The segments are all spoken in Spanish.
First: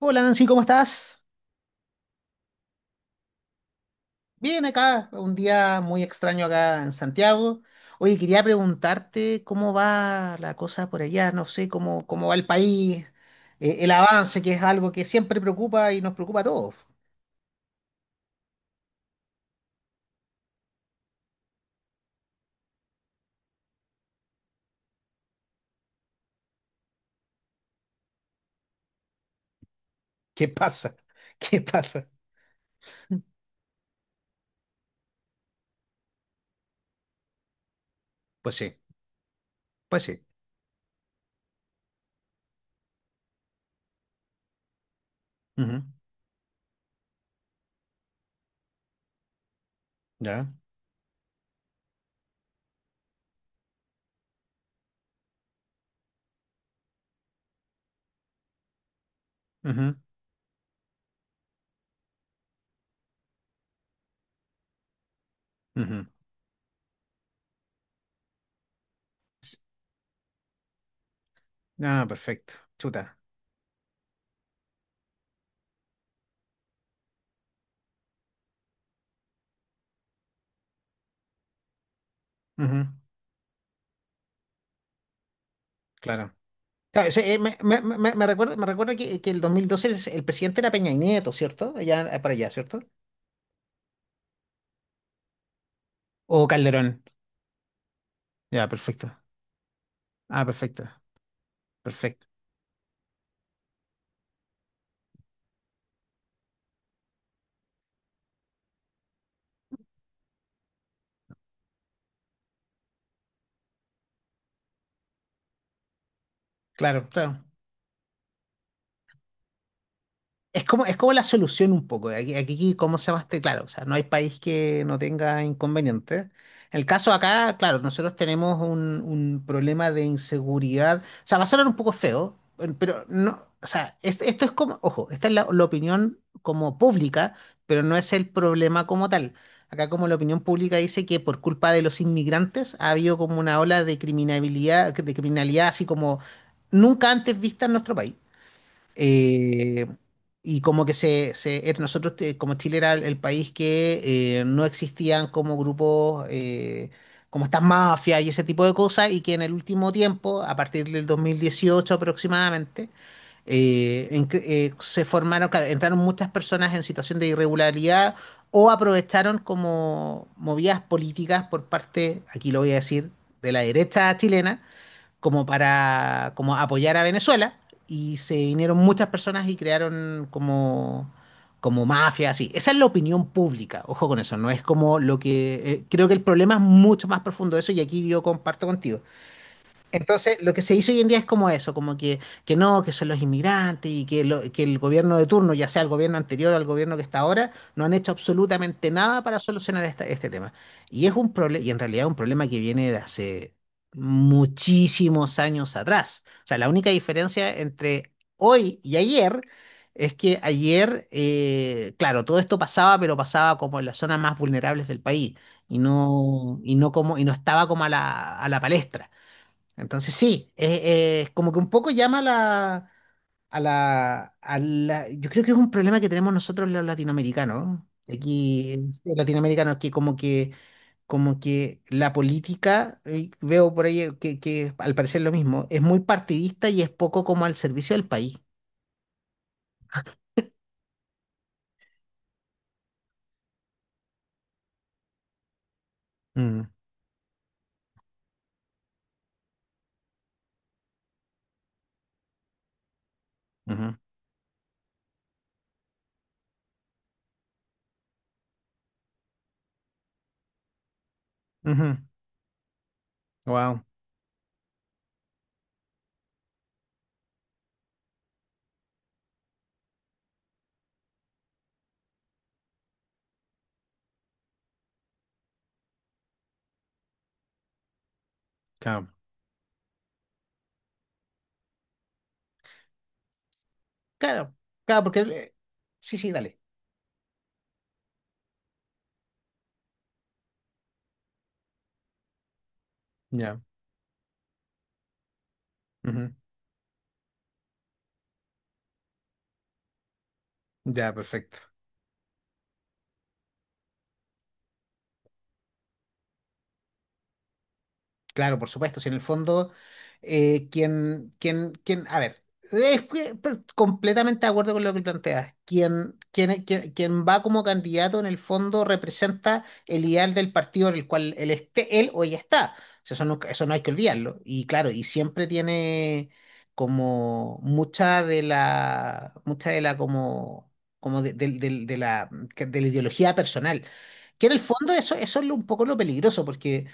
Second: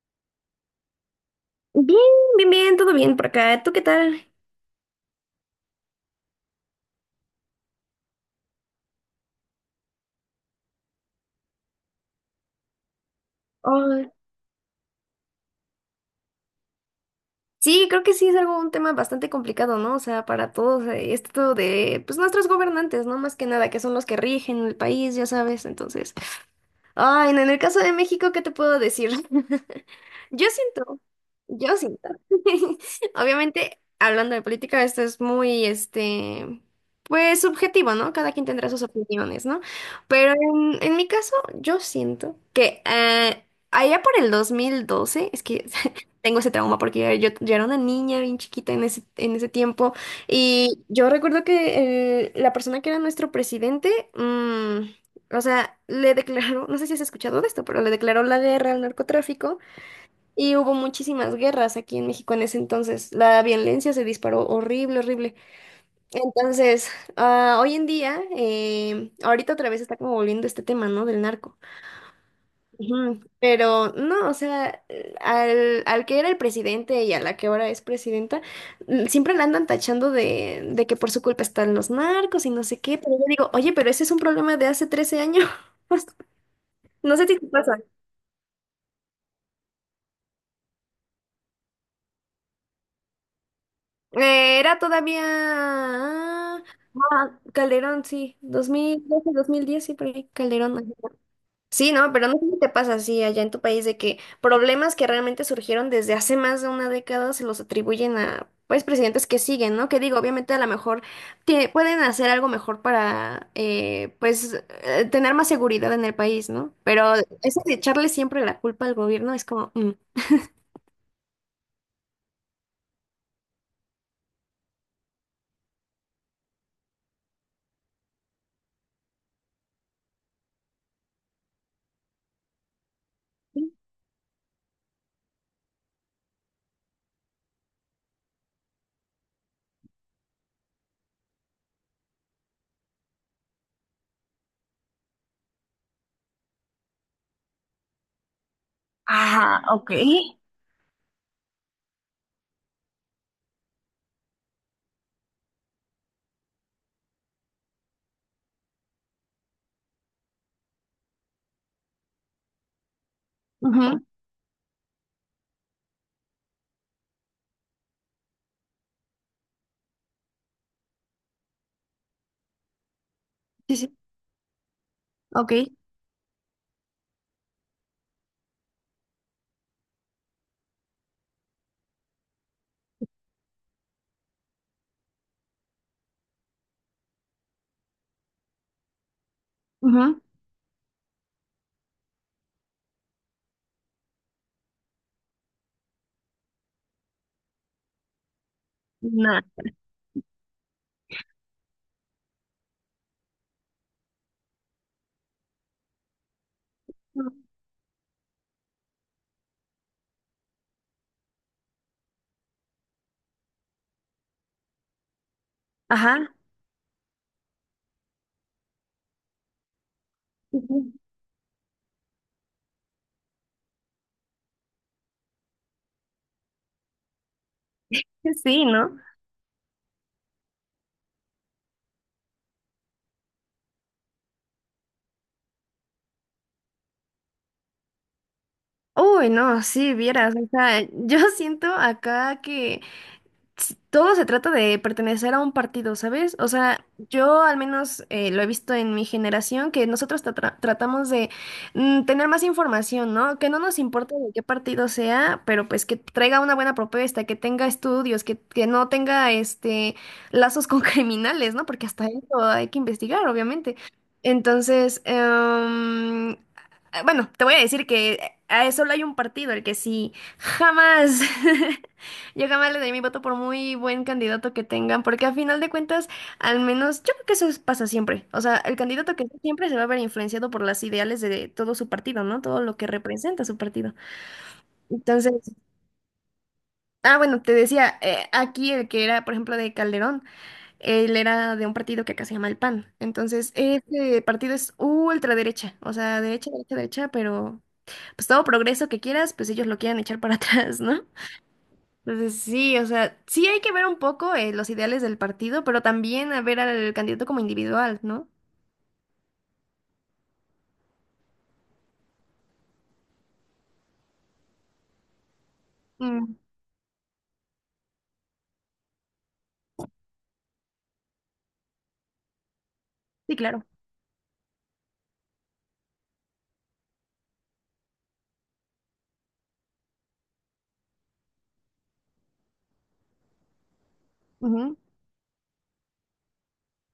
Hola Nancy, ¿cómo estás? Bien, bien, bien, todo bien por acá. ¿Tú qué tal? Bien acá, un día muy extraño acá en Santiago. Oye, quería preguntarte cómo va la cosa por allá, no sé, cómo va el país, el Ay, avance, que es algo que siempre preocupa y nos preocupa a todos. sí, creo que sí es algo un tema bastante complicado, ¿no? O sea, para todos, esto de, pues nuestros gobernantes, ¿no? Más que nada, que son los que rigen el país, ya sabes. Entonces, ay, no, en el caso de México, ¿qué te puedo decir? Yo ¿Qué pasa? siento, ¿Qué yo pasa? siento. Obviamente, hablando de política, esto es muy, pues subjetivo, ¿no? Cada quien Pues tendrá sí, sus opiniones, ¿no? pues sí. Pero en mi caso, yo siento que allá por el 2012 es que Ujú, tengo ese trauma porque yo era una niña bien chiquita en ese tiempo ya, y yo recuerdo que la persona que era nuestro presidente, mm, o sea, le declaró, no sé si has escuchado de esto, pero le declaró la guerra al narcotráfico ujú, y hubo muchísimas guerras aquí en México en ese entonces. La violencia se disparó horrible, horrible. ujú. Entonces, hoy en día, ahorita S- otra vez está como volviendo este tema, ¿no? Del narco. Ah, perfecto. Chuta. Ujú. Pero no, o sea, al que era el presidente y a la que ahora es presidenta, mm, siempre la andan tachando de que por su culpa están los narcos y no Ujú, sé qué, pero yo digo, oye, pero ese es un problema de hace 13 años. claro. Claro, No sí, sé eh, si te me, pasa. me, me, me recuerda, me recuerda que el 2012 el presidente era Peña Nieto, ¿cierto? Allá, para allá, ¿cierto? Era todavía O Calderón. Calderón, sí, Ya, dos mil perfecto. doce, dos mil diez sí, por ahí, Ah, Calderón. perfecto. Ajá. Sí, no, Perfecto. pero no sé si te pasa así allá en tu país de que problemas que realmente surgieron desde hace más de una década se los atribuyen a, pues, presidentes que siguen, ¿no? Que digo, obviamente a lo mejor pueden hacer algo mejor para, pues, tener más seguridad en el país, ¿no? Claro, Pero claro. eso de echarle siempre la culpa al gobierno es como, mm, Es como la solución un poco. Aquí, aquí, ¿cómo se llama este? Claro, o sea, no hay país que no tenga inconvenientes. En el caso acá, claro, nosotros tenemos un problema de inseguridad. O sea, va a sonar un poco feo, pero no, o sea, esto es como, ojo, esta es la opinión como pública, pero no es el problema como tal. Acá como la opinión pública dice que por culpa de los inmigrantes ha habido como una ola de criminalidad así como nunca antes vista en nuestro país. ah, Eh, ok. y como que nosotros, como Chile era el país que no existían como grupos, como estas mafias y ese tipo de cosas, y que en el último tiempo, a partir del 2018 aproximadamente, Ujú, se formaron, claro, entraron muchas personas en situación de irregularidad o aprovecharon como movidas políticas por parte, aquí lo voy a decir, de la sí, sí, derecha chilena como ok, para como apoyar a Venezuela y se vinieron muchas personas y crearon como mafia, así. Esa es la opinión pública, ojo con eso, no es como lo que... creo que el problema es mucho más profundo de eso y aquí yo comparto contigo. ujú, Entonces, lo que se hizo hoy en día es como eso, que no, que son los inmigrantes y que, que el gobierno de turno, ya sea el gobierno anterior o el gobierno que está ahora, no han hecho absolutamente nada para solucionar este tema. Y es un problema, y en realidad es un problema que viene de hace muchísimos años atrás. O sea, la única diferencia entre hoy y ayer es que ayer, claro, todo esto pasaba, pero pasaba como en las zonas más vulnerables del país ajá. Y no como, y no estaba como a la palestra. Entonces sí, Ujú. es como que un poco llama a la. Yo creo que es un problema que tenemos nosotros los latinoamericanos. Sí, Aquí, ¿no? Latinoamericanos, que como que, como que la política, veo por ahí que al parecer lo mismo, es muy partidista y es poco como al servicio del país. Uy, no, sí, vieras, o sea, yo siento acá que todo se trata de pertenecer a un partido, ¿sabes? O Mm, sea, yo al menos lo he visto en mi generación, que nosotros tratamos de tener más información, ¿no? Que no nos ujú, importa de qué partido sea, pero pues que traiga una buena propuesta, que tenga estudios, que no tenga este lazos con criminales, ¿no? Porque ujú. hasta eso hay que investigar, obviamente. Wow, Entonces, bueno, te voy a decir que solo hay un partido, el que sí jamás yo jamás le doy mi voto por muy buen candidato que tengan, porque a final de cuentas, al menos yo creo que pasa siempre. O sea, el claro, candidato que siempre se va a ver influenciado por las ideales de todo su partido, ¿no? Todo lo que representa su partido. claro, claro, porque... Entonces, sí, sí, dale, bueno, te decía, aquí el que era, por ejemplo, de Calderón, él era de un partido que acá se llama el PAN. Entonces, ya, este partido es ultraderecha, o sea, ujú, derecha, derecha, derecha, pero pues todo progreso que quieras, pues ellos lo quieren echar para atrás, ¿no? ya, perfecto. Entonces, sí, o sea, sí hay que ver un poco los ideales del partido, pero también a ver al candidato como individual, ¿no? Claro, por supuesto, si en el fondo, a ver, es que, completamente de acuerdo con lo que planteas. Quien, Mm, quien, quien, quien va como candidato en el fondo representa el ideal del partido en el cual él esté, él o ella está. O sea, eso sí, no, claro. eso no hay que olvidarlo. Y claro, y siempre tiene como mucha de mucha de la como, como de, del- del- de la ideología personal. Que en el Ujú, fondo eso, eso es un poco lo peligroso, porque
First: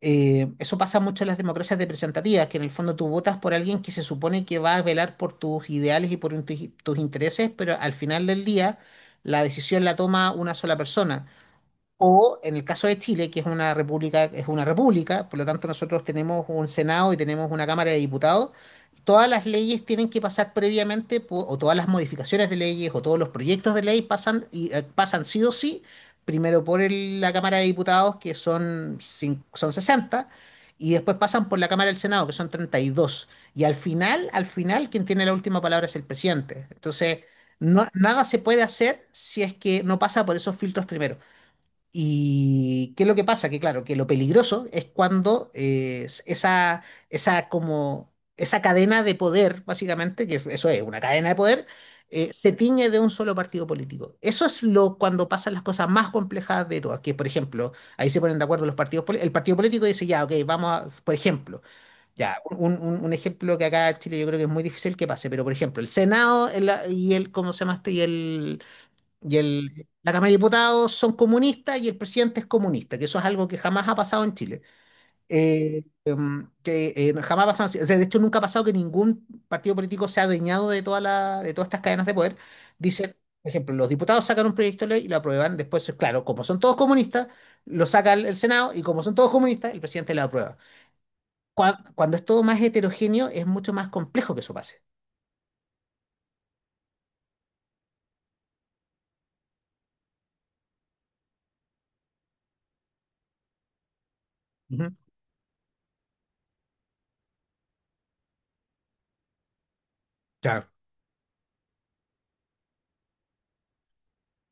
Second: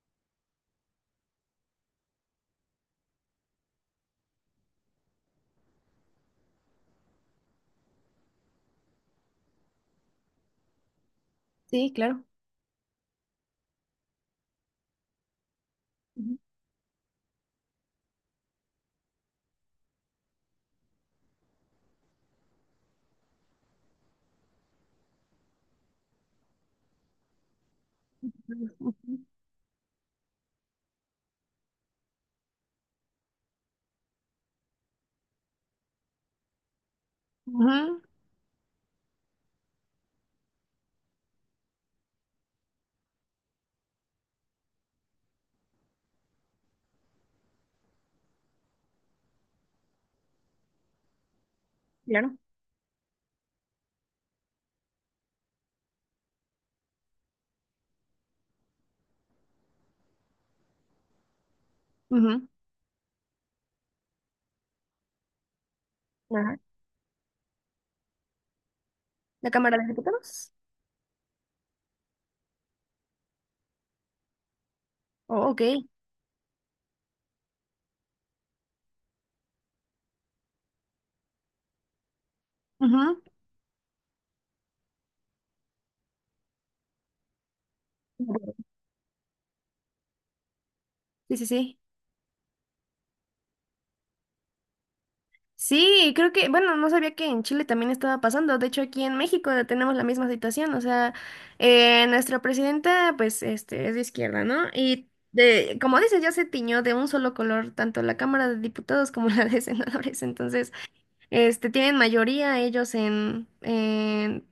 eso pasa mucho en las democracias representativas, que en el fondo tú votas por alguien que se supone que va a velar por tus ideales y por tus intereses, pero al final del día la decisión la toma una sola persona. sí, claro. O en el caso de Chile, que es una república, por lo tanto nosotros Ujú. tenemos un Senado y tenemos una Cámara de Diputados, todas las leyes tienen que pasar previamente, o todas las modificaciones de leyes, o todos los proyectos de ley pasan, pasan sí o sí, primero por la Cámara de Diputados, que Ujú, son, son 60 y después pasan por la Cámara del Senado, que son 32. Y dos. Y al final, quien tiene la última palabra es el presidente. Entonces, ujú, nada se puede hacer si es que no pasa por esos filtros primero. ¿Y qué es lo que pasa? Que claro, que lo peligroso es cuando como, esa cadena de poder, básicamente, que eso es una cadena de poder, claro. se tiñe de un solo partido político. Eso es lo cuando pasan las cosas más complejas de todas, que por ejemplo, ahí se ponen de acuerdo los partidos, el partido político dice, ya, ok, vamos a, por ejemplo, ya, Ujú. Un ejemplo que acá en Chile yo creo que es muy difícil que pase, pero por ejemplo, el Senado Ajá. Y el, ¿cómo se llama este? Y La Cámara de el, la Cámara de Diputados. Diputados son comunistas y el presidente es comunista, que eso es algo que jamás ha pasado en Chile. Oh, ok. Eh, que no, jamás ha pasado, en Chile. O sea, de hecho nunca ha pasado que ningún partido político se ha adueñado de, toda la, de todas estas cadenas de poder. Dice, Ujú. por ejemplo, los diputados sacan un proyecto de ley y lo aprueban, después, claro, como son todos comunistas, lo saca el Senado y como son todos comunistas, el presidente lo aprueba. Sí, sí, sí. Cuando, es todo más heterogéneo, es mucho más complejo que eso pase. Sí, creo que, bueno, no sabía que en Chile también estaba pasando. De hecho, aquí en México tenemos la misma situación. O sea, nuestra presidenta, pues, es de izquierda, ¿no? Ujú. Y de, como dices, ya se tiñó de un solo color, tanto la Cámara de Diputados como la de Senadores. Claro. Entonces, tienen mayoría ellos en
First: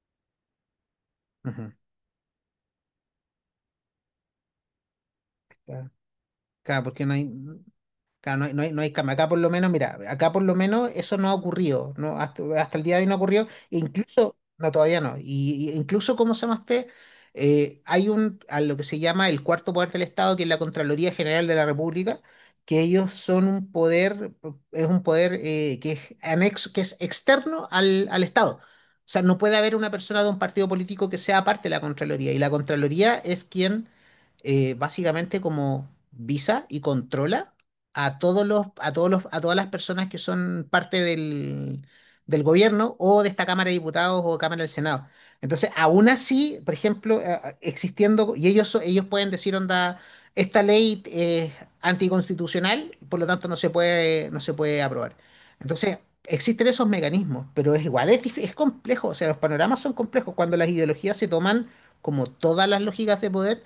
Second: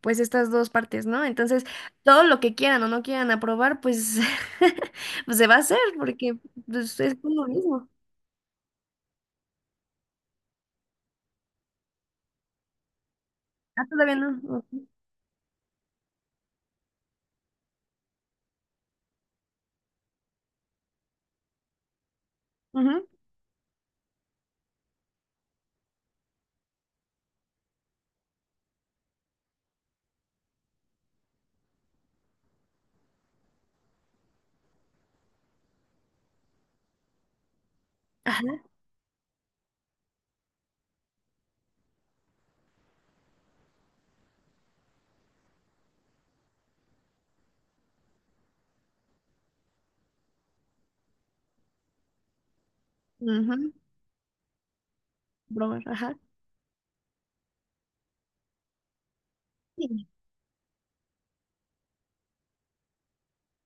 pues, estas dos partes, ¿no? Entonces, Ujú. todo lo que quieran o no quieran aprobar, pues, pues se va a hacer, Claro, porque claro, pues, porque no es hay. lo mismo. Claro, no hay cama. Acá por lo menos, mira, acá por lo menos eso no ha ocurrido, ¿no? Hasta, hasta el día de hoy no ha ocurrido. E Ah, todavía incluso, no. no, Ujú. todavía no. Y incluso, ¿cómo se llama este? A lo que se llama el cuarto poder del Estado, que es la Contraloría General de la República, que Ujú. ellos son un poder, es un poder que es anexo, que es externo al Estado. O sea, no puede haber una persona de un partido político que sea parte de la Contraloría. Y la Contraloría es quien básicamente como visa y controla a todos los, a todos los, a todas las personas que son parte del gobierno o de esta Cámara de Diputados o Cámara del Senado. Entonces, aún así, por ejemplo, existiendo, y ellos, ellos pueden decir, onda, esta ley es anticonstitucional, por lo tanto no se Ujú, puede, no se puede aprobar. broma, Entonces, ajá. existen esos mecanismos, pero es igual, es, es complejo, o sea, los panoramas son Sí, complejos cuando las ideologías se toman como todas las lógicas de poder,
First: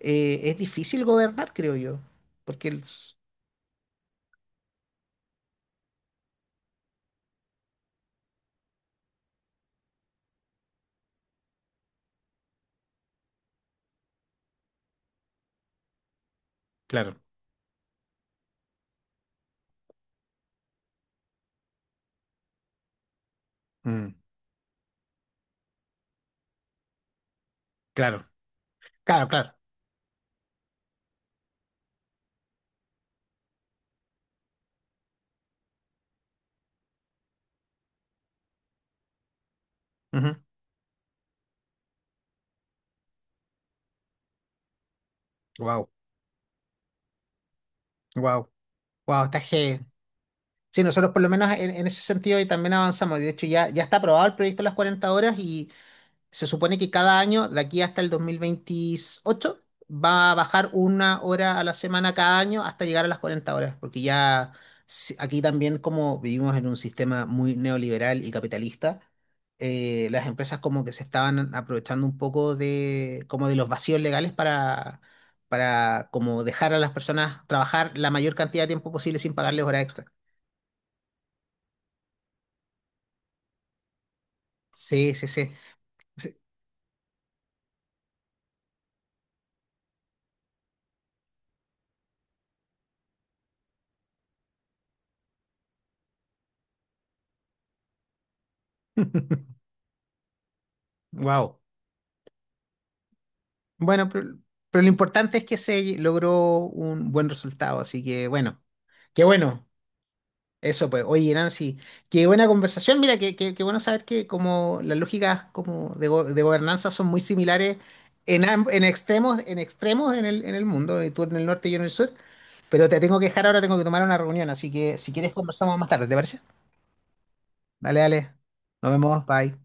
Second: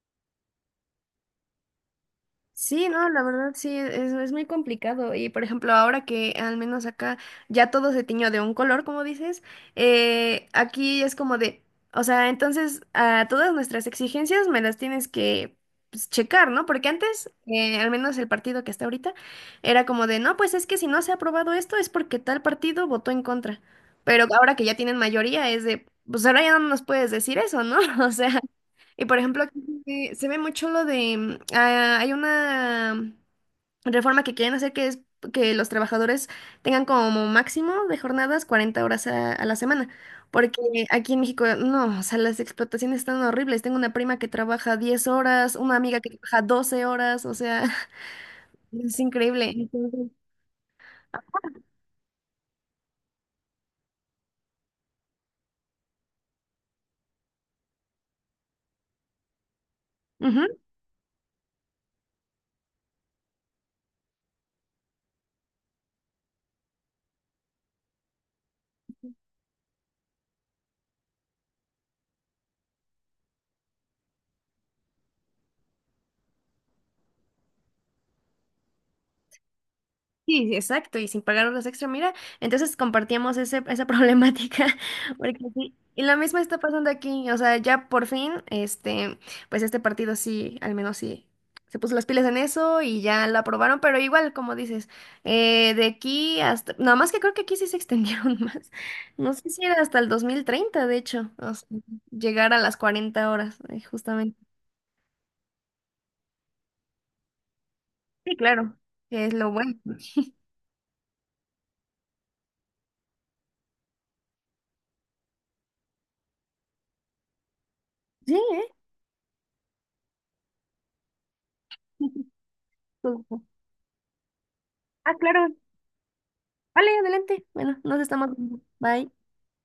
es difícil gobernar, creo yo, porque sí, no, la verdad sí, es muy complicado. Y por ejemplo, ahora que al menos acá ya todo se tiñó de un color, como dices, aquí es como de, o sea, entonces a todas nuestras exigencias me las tienes que pues, checar, ¿no? Porque claro, antes, al menos el partido que está ahorita, era como de, no, pues es que si no se ha aprobado esto es porque tal partido votó en contra. mm, Pero ahora que ya tienen mayoría es de, pues ahora ya no nos puedes decir eso, ¿no? O claro, sea. Y por claro, ejemplo, claro. aquí se ve mucho lo de, mm, ah, hay una reforma que quieren hacer que es que los trabajadores tengan como máximo de jornadas 40 horas a la semana, porque aquí en México, no, o sea, las explotaciones están horribles. Tengo una prima que trabaja 10 horas, una Wow, amiga que trabaja 12 horas, o sea, wow, es wow, está increíble. heavy. Entonces, Sí, nosotros por lo menos en ese sentido y también avanzamos. De hecho, ya, ya está aprobado el proyecto de las 40 horas y, se supone que cada año, de aquí hasta el 2028, va a ujú. bajar una hora a la semana cada año hasta llegar a las 40 horas, porque ya aquí también como vivimos en un sistema muy neoliberal y capitalista, las empresas como que se estaban aprovechando un poco de como de los vacíos legales para como dejar a las personas trabajar la mayor cantidad de tiempo posible sin pagarles hora extra. Sí, sí, exacto, y sin pagar horas extra, mira, entonces compartíamos ese, esa problemática, Sí, sí, porque sí. sí, y la misma está pasando aquí, o sea, ya por fin, pues este partido sí, al menos sí, se puso las pilas en eso y ya lo aprobaron, pero igual, como dices, de aquí hasta, nada más que creo que aquí sí se extendieron más, no sé si era hasta el 2030 de hecho, o Wow. sea, llegar a las 40 horas, Bueno, justamente. pero lo importante es que se logró un buen resultado, así que Sí, bueno, claro, qué que es lo bueno. bueno. Eso pues, oye Nancy, qué buena conversación, mira, qué, qué bueno saber que como las lógicas como de, de gobernanza son muy similares Sí, en, ¿eh? En extremos, en extremos en el mundo, y tú en el norte y yo en el sur, pero te tengo que dejar ahora, tengo que tomar una reunión, así que si Ah, quieres claro. conversamos más tarde, ¿te parece? Vale, adelante. Bueno, Dale, nos estamos dale, viendo. nos Bye. vemos, bye.